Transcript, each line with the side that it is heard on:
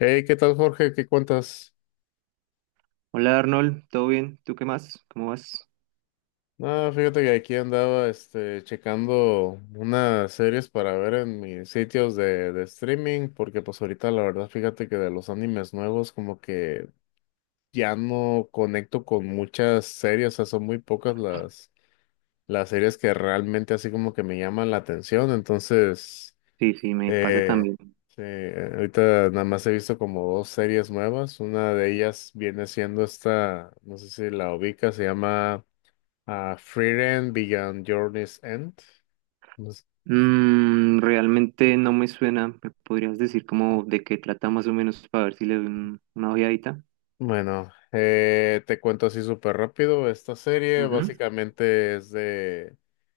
left: Hey, ¿qué tal, Jorge? ¿Qué cuentas?
right: Hola Arnold, ¿todo bien? ¿Tú qué más? ¿Cómo vas?
left: Ah, fíjate que aquí andaba, checando unas series para ver en mis sitios de streaming, porque pues ahorita la verdad, fíjate que de los animes nuevos como que ya no conecto con muchas series, o sea, son muy pocas las series que realmente así como que me llaman la atención, entonces,
right: Sí, sí, me pasa
left: eh,
right: también.
left: sí, ahorita nada más he visto como dos series nuevas, una de ellas viene siendo esta, no sé si la ubicas, se llama... Ah, Frieren Beyond Journey's End. No sé.
right: Mm, realmente no me suena. ¿Me podrías decir como de qué trata más o menos para ver si le doy una ojeadita?
left: Bueno, te cuento así súper rápido. Esta serie
right: Ujú,
left: básicamente es de...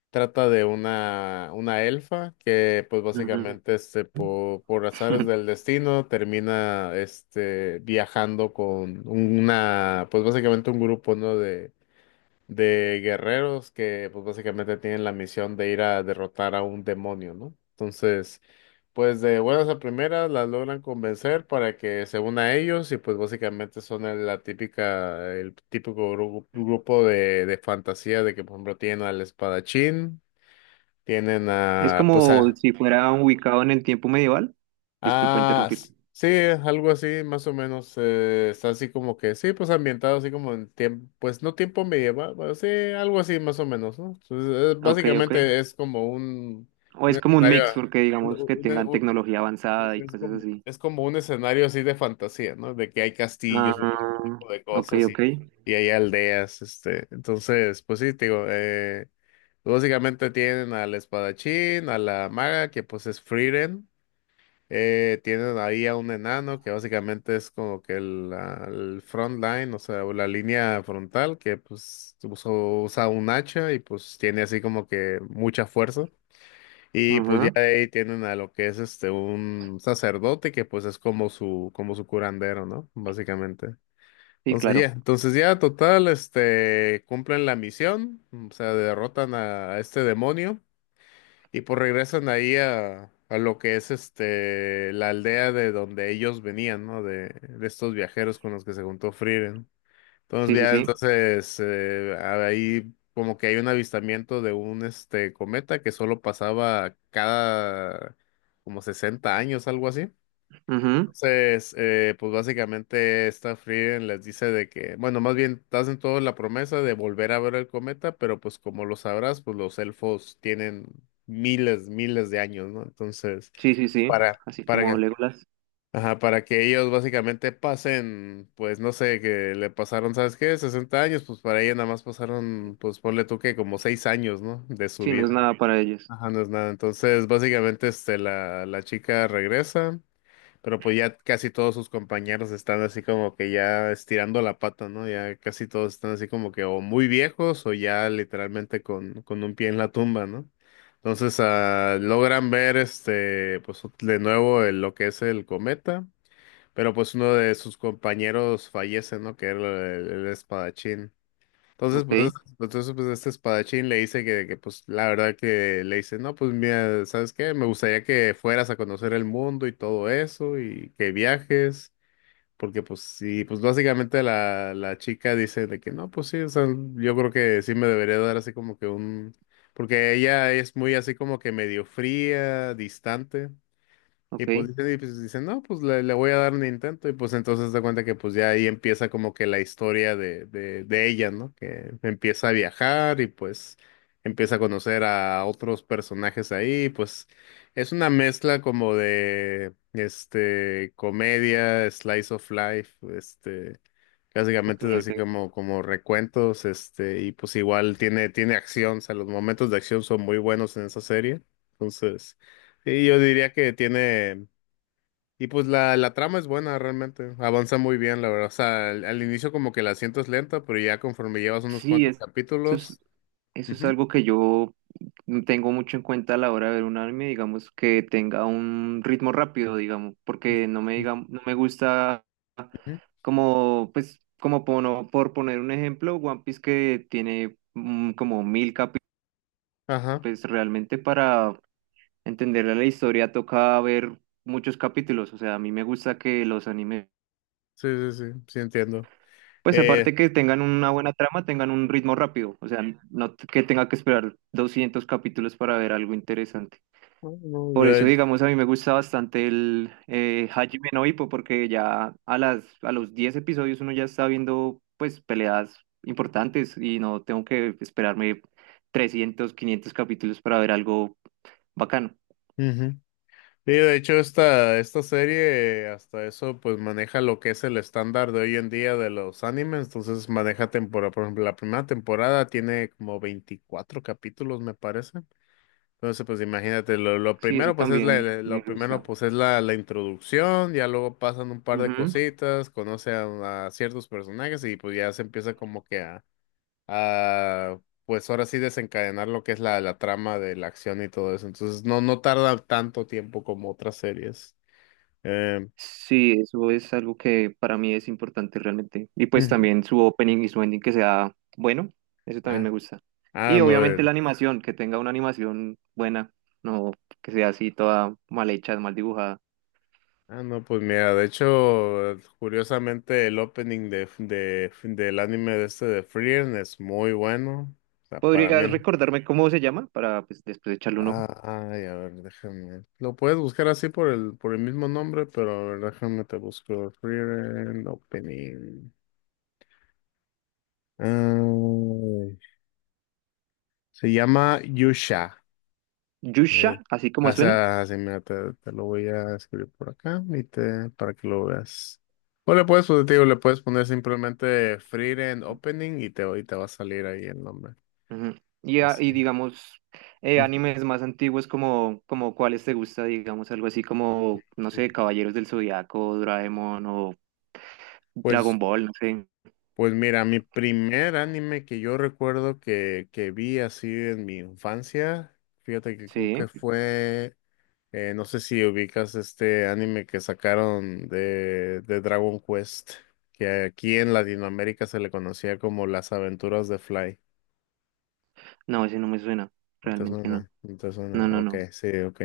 left: Trata de una elfa que pues básicamente
right: ujú.
left: por azares del destino termina viajando con una, pues básicamente un grupo, ¿no?, de guerreros que pues básicamente tienen la misión de ir a derrotar a un demonio, ¿no? Entonces... Pues de buenas a primeras las logran convencer para que se una a ellos y pues básicamente son la típica, el típico grupo de fantasía de que por ejemplo tienen al espadachín, tienen
right: Es
left: a, pues
right: como
left: a,
right: si fuera ubicado en el tiempo medieval. Disculpa
left: ah,
right: interrumpir.
left: sí, algo así, más o menos. Está así como que, sí, pues ambientado así como en tiempo, pues no tiempo medieval, pero sí, algo así, más o menos, ¿no? Entonces,
right: Ok, ok.
left: básicamente es como
right: ¿O
left: un
right: es como un
left: escenario,
right: mix, porque
left: un-
right: digamos que
left: un-
right: tengan
left: un-
right: tecnología avanzada y cosas así?
left: es como un escenario así de fantasía, ¿no? De que hay castillos y todo ese
right: Ah,
left: tipo de
right: ok,
left: cosas
right: ok.
left: y hay aldeas, Entonces, pues sí, te digo, básicamente tienen al espadachín, a la maga, que pues es Frieren. Tienen ahí a un enano que básicamente es como que el front line, o sea, o la línea frontal, que pues usa un hacha y pues tiene así como que mucha fuerza. Y pues ya
right: Ajá.
left: de ahí tienen a lo que es un sacerdote que pues es como su curandero, ¿no? Básicamente.
right: Sí, claro.
left: Entonces ya total, cumplen la misión, o sea, derrotan a este demonio. Y pues regresan ahí a lo que es la aldea de donde ellos venían, ¿no? De estos viajeros con los que se juntó Frieren.
right: Sí,
left: Entonces
right: sí,
left: ya,
right: sí.
left: entonces ahí como que hay un avistamiento de un cometa que solo pasaba cada como 60 años, algo así.
right: Ujú.
left: Entonces, pues básicamente esta Frieren les dice de que, bueno, más bien hacen toda la promesa de volver a ver el cometa, pero pues como lo sabrás, pues los elfos tienen miles, miles de años, ¿no? Entonces,
right: Sí, sí, sí,
left: para,
right: así
left: para
right: como
left: que,
right: Legolas.
left: ajá, para que ellos básicamente pasen, pues no sé, que le pasaron, ¿sabes qué? 60 años, pues para ella nada más pasaron, pues ponle tú que como 6 años, ¿no? De su
right: Sí, no es
left: vida.
right: nada para ellos.
left: Ajá, no es nada. Entonces, básicamente, la chica regresa. Pero pues ya casi todos sus compañeros están así como que ya estirando la pata, ¿no? Ya casi todos están así como que o muy viejos o ya literalmente con un pie en la tumba, ¿no? Entonces logran ver pues de nuevo lo que es el cometa, pero pues uno de sus compañeros fallece, ¿no? Que era el espadachín. Entonces,
right: Ok,
left: pues, pues, entonces, pues este espadachín le dice pues, la verdad que le dice, no, pues, mira, ¿sabes qué? Me gustaría que fueras a conocer el mundo y todo eso y que viajes, porque, pues, sí, pues, básicamente la chica dice de que, no, pues, sí, o sea, yo creo que sí me debería dar así como que un, porque ella es muy así como que medio fría, distante.
right: ok,
left: Y pues dice, no, pues le voy a dar un intento. Y pues entonces da cuenta que pues ya ahí empieza como que la historia de ella, ¿no? Que empieza a viajar y pues empieza a conocer a otros personajes ahí. Pues es una mezcla como de, comedia, slice of life,
right: ok,
left: básicamente es así
right: ok.
left: como, como recuentos, y pues igual tiene acción, o sea, los momentos de acción son muy buenos en esa serie. Entonces... Sí, yo diría que tiene. Y pues la trama es buena realmente, avanza muy bien, la verdad. O sea, al inicio como que la sientes lenta, pero ya conforme llevas unos
right: Sí,
left: cuantos
right: eso es,
left: capítulos.
right: eso es
left: Ujú,
right: algo que yo tengo mucho en cuenta a la hora de ver un anime, digamos, que tenga un ritmo rápido, digamos, porque no me
left: ujú,
right: diga, no me gusta
left: ujú.
right: como, pues, como por poner un ejemplo, One Piece que tiene como 1000 capítulos,
left: Ajá,
right: pues realmente para entender la historia toca ver muchos capítulos, o sea, a mí me gusta que los animes.
left: sí, sí, sí, sí entiendo.
right: Pues
left: Eh,
right: aparte que tengan una buena trama, tengan un ritmo rápido, o sea, no t- que tenga que esperar 200 capítulos para ver algo interesante.
left: bueno,
right: Por eso,
left: de,
right: digamos, a mí me gusta bastante el Hajime no Ippo, porque ya a las, a los 10 episodios uno ya está viendo, pues, peleas importantes y no tengo que esperarme 300, 500 capítulos para ver algo bacano.
left: ujú. Sí, de hecho esta serie hasta eso pues maneja lo que es el estándar de hoy en día de los animes, entonces maneja temporada, por ejemplo, la primera temporada tiene como 24 capítulos me parece. Entonces, pues imagínate, lo
right: Sí, eso
left: primero, pues es
right: también me
left: lo primero,
right: gusta.
left: pues es la introducción, ya luego pasan un par de cositas, conoce a ciertos personajes y pues ya se empieza como que a, pues ahora sí desencadenar lo que es la trama de la acción y todo eso. Entonces, no tarda tanto tiempo como otras series. Eh,
right: Sí, eso es algo que para mí es importante realmente. Y pues
left: ujú.
right: también su opening y su ending que sea bueno, eso también me
left: Ah,
right: gusta. Y
left: no,
right: obviamente la animación, que tenga una animación buena, no que sea así toda mal hecha, mal dibujada.
left: ah, no, pues mira, de hecho, curiosamente el opening del anime de de Frieren es muy bueno. O sea, para
right: ¿Podrías
left: mí,
right: recordarme cómo se llama para pues, después echarle un
left: ah,
right: ojo?
left: ay, a ver, déjame. Lo puedes buscar así por el mismo nombre, pero a ver, déjame te busco. Friend Opening. Ay, se llama Yusha. Eh,
right: Yusha, así como
left: o
right: suena.
left: sea, así, mira, te lo voy a escribir por acá y te, para que lo veas. O le puedes, pues, te digo, le puedes poner simplemente Friend Opening y te va a salir ahí el nombre.
right: Ujú. Y, y
left: Así.
right: digamos,
left: Ujú.
right: animes más antiguos como, como cuáles te gusta, digamos, algo así como, no sé, Caballeros del Zodiaco, Doraemon o Dragon
left: Pues.
right: Ball, no sé.
left: Pues mira, mi primer anime que yo recuerdo que vi así en mi infancia, fíjate que creo que
right: Sí,
left: fue, no sé si ubicas este anime que sacaron de Dragon Quest, que aquí en Latinoamérica se le conocía como Las Aventuras de Fly.
right: no, ese no me suena,
left: ¿No te
right: realmente no.
left: suena? ¿No te suena?
right: No, no,
left: Ok,
right: no.
left: sí, ok.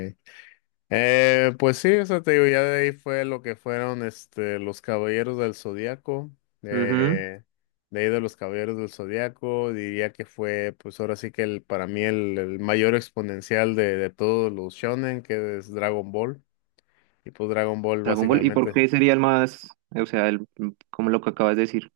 left: Pues sí, o sea, te digo, ya de ahí fue lo que fueron los Caballeros del Zodiaco,
right: Ujú.
left: eh, de ahí de los Caballeros del Zodiaco, diría que fue, pues ahora sí que el, para mí el mayor exponencial de todos los shonen, que es Dragon Ball. Y pues Dragon Ball
right: Dragon Ball, ¿y por
left: básicamente.
right: qué sería el más, o sea, el, como lo que acabas de decir,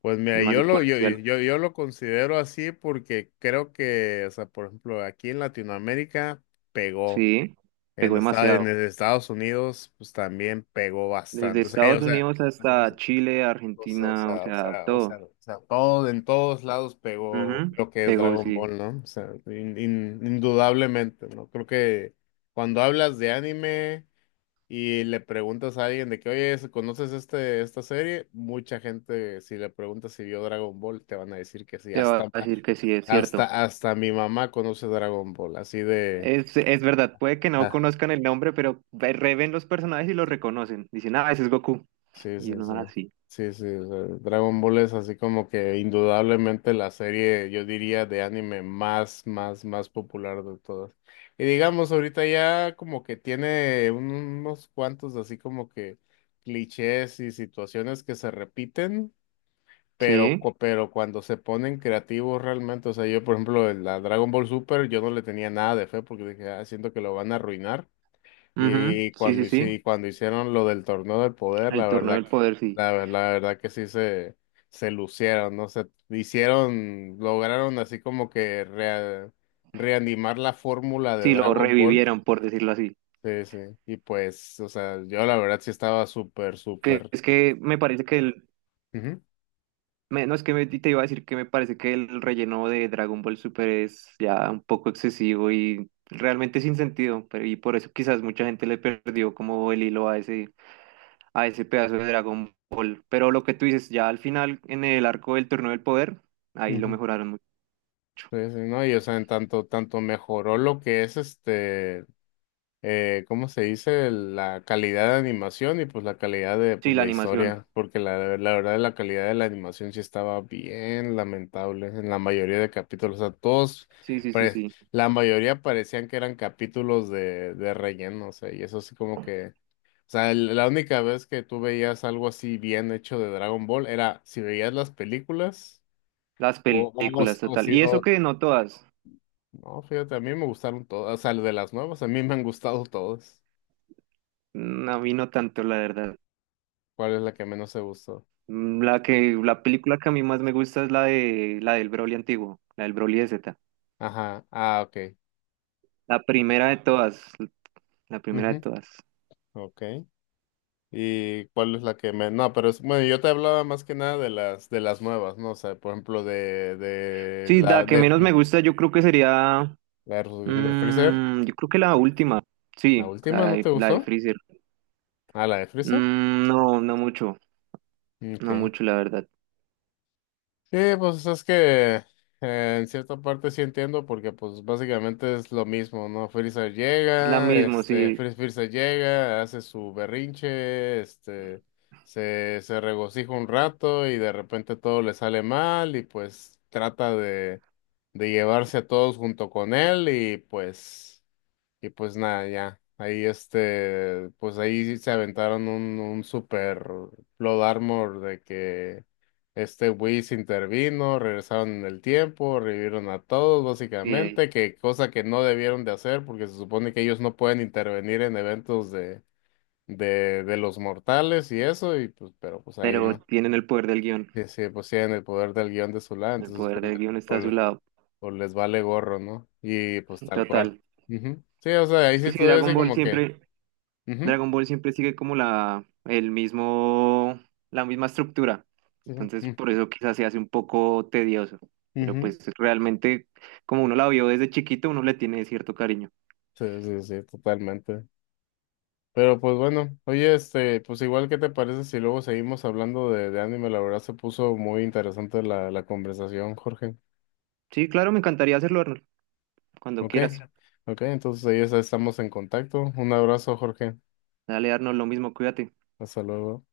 left: Pues mira,
right: el más
left: yo lo, yo, yo,
right: exponencial?
left: yo yo lo considero así porque creo que, o sea, por ejemplo, aquí en Latinoamérica pegó.
right: Sí, pegó demasiado.
left: En Estados Unidos, pues también pegó
right: Desde
left: bastante. O sea, o
right: Estados
left: sea,
right: Unidos hasta Chile,
left: o
right: Argentina, o
left: sea, o sea,
right: sea, todo.
left: todo, en todos lados pegó
right: Ujú.
left: lo que es
right: Pegó,
left: Dragon
right: sí.
left: Ball, ¿no? O sea, indudablemente, ¿no? Creo que cuando hablas de anime y le preguntas a alguien de que, oye, ¿conoces este, esta serie? Mucha gente, si le preguntas si vio Dragon Ball, te van a decir que sí.
right: Te va
left: Hasta,
right: a decir que sí, es cierto.
left: hasta, hasta mi mamá conoce Dragon Ball, así de...
right: Es verdad, puede que no
left: ah,
right: conozcan el nombre, pero reven los personajes y los reconocen. Dicen, ah, ese es Goku.
left: Sí,
right: Y
left: sí,
right: uno
left: sí.
right: así.
left: Sí, sí, o sea, Dragon Ball es así como que indudablemente la serie, yo diría, de anime más, más, más popular de todas. Y digamos, ahorita ya como que tiene unos cuantos así como que clichés y situaciones que se repiten, pero,
right: Sí,
left: pero cuando se ponen creativos realmente, o sea, yo por ejemplo, en la Dragon Ball Super, yo no le tenía nada de fe porque dije, ah, siento que lo van a arruinar.
right: ujú,
left: Y
right: sí,
left: cuando,
right: sí, sí. Bueno,
left: y cuando hicieron lo del torneo del poder, la
right: el torneo
left: verdad
right: del
left: que,
right: claro. Poder, sí.
left: la verdad que sí se lucieron, ¿no? Se hicieron, lograron así como que reanimar la fórmula de
right: Sí, lo
left: Dragon Ball.
right: revivieron, por decirlo así.
left: Sí, sí. Y pues, o sea, yo la verdad sí estaba súper,
right: Que
left: súper.
right: es que me parece que el.
left: Ujú,
right: No, es que te iba a decir que me parece que el relleno de Dragon Ball Super es ya un poco excesivo y realmente sin sentido. Pero, y por eso quizás mucha gente le perdió como el hilo a ese. A ese pedazo de Dragon Ball. Pero lo que tú dices, ya al final, en el arco del Torneo del Poder, ahí lo
left: ujú.
right: mejoraron mucho.
left: Sí, sí, ¿no? Y o sea, en tanto, tanto mejoró lo que es este. ¿Cómo se dice? La calidad de animación y pues la calidad de
right: Sí,
left: pues,
right: la
left: la
right: animación.
left: historia, porque la verdad la calidad de la animación sí estaba bien lamentable en la mayoría de capítulos, o sea, todos,
right: Sí, sí, sí,
left: pare-
right: sí.
left: la mayoría parecían que eran capítulos de relleno, o sea, y eso así como que, o sea, la única vez que tú veías algo así bien hecho de Dragon Ball era si veías las películas
right: Las películas,
left: o
right: total.
left: si,
right: Y eso
left: o,
right: que no todas.
left: no, fíjate, a mí me gustaron todas, o sea, de las nuevas, a mí me han gustado todas.
right: Mm, a mí no tanto, la verdad.
left: ¿Cuál es la que menos te gustó?
right: Mm, la que, la película que a mí más me gusta es la de, la del Broly antiguo, la del Broly de Z.
left: Ajá. Ah, ok.
right: La primera de todas. La primera de
left: Ujú,
right: todas.
left: ok. ¿Y cuál es la que menos? No, pero es, bueno, yo te hablaba más que nada de las de las nuevas, ¿no? O sea, por ejemplo,
right: Sí, la que menos me gusta yo creo que sería...
left: la de Freezer.
right: Mm, yo creo que la última.
left: ¿La
right: Sí,
left: última no te
right: la de
left: gustó?
right: Freezer.
left: Ah, la de Freezer.
right: Mm, no, no mucho. No
left: Ok.
right: mucho, la verdad.
left: Sí, pues es que en cierta parte sí entiendo porque pues básicamente es lo mismo, ¿no? Frieza
right: Es la
left: llega,
right: misma, sí,
left: Frieza llega, hace su berrinche, se regocija un rato y de repente todo le sale mal y pues trata de llevarse a todos junto con él y pues... Y pues nada, ya. Ahí pues ahí sí se aventaron un super Blood Armor de que Whis intervino, regresaron en el tiempo, revivieron a todos
right: sí,
left: básicamente, que cosa que no debieron de hacer porque se supone que ellos no pueden intervenir en eventos de los mortales y eso, y pues, pero pues ahí
right: pero
left: no.
right: tienen el poder del guión.
left: Sí, sí, pues tienen el poder del guión de su lado,
right: El
left: entonces
right: poder
left: pues,
right: del guión está a su lado.
left: pues les vale gorro, ¿no? Y pues tal cual.
right: Total.
left: Ujú. Sí, o sea, ahí
right: Es que
left: sí
right: si
left: todavía
right: Dragon
left: así
right: Ball
left: como que
right: siempre,
left: ujú,
right: Dragon Ball siempre sigue como la, el mismo, la misma estructura.
left: sí, sí,
right: Entonces,
left: mm,
right: por eso quizás se hace un poco tedioso. Pero
left: ujú.
right: pues realmente, como uno la vio desde chiquito, uno le tiene cierto cariño.
left: Sí, sí, sí, totalmente. Pero pues bueno, oye, pues igual, ¿qué te parece si luego seguimos hablando de anime? La verdad se puso muy interesante la conversación, Jorge.
right: Sí, claro, me encantaría hacerlo, Arnold. Cuando
left: ¿Ok?
right: quieras.
left: Ok, entonces ahí ya estamos en contacto. Un abrazo, Jorge.
right: Dale, Arnold, lo mismo, cuídate.
left: Hasta luego.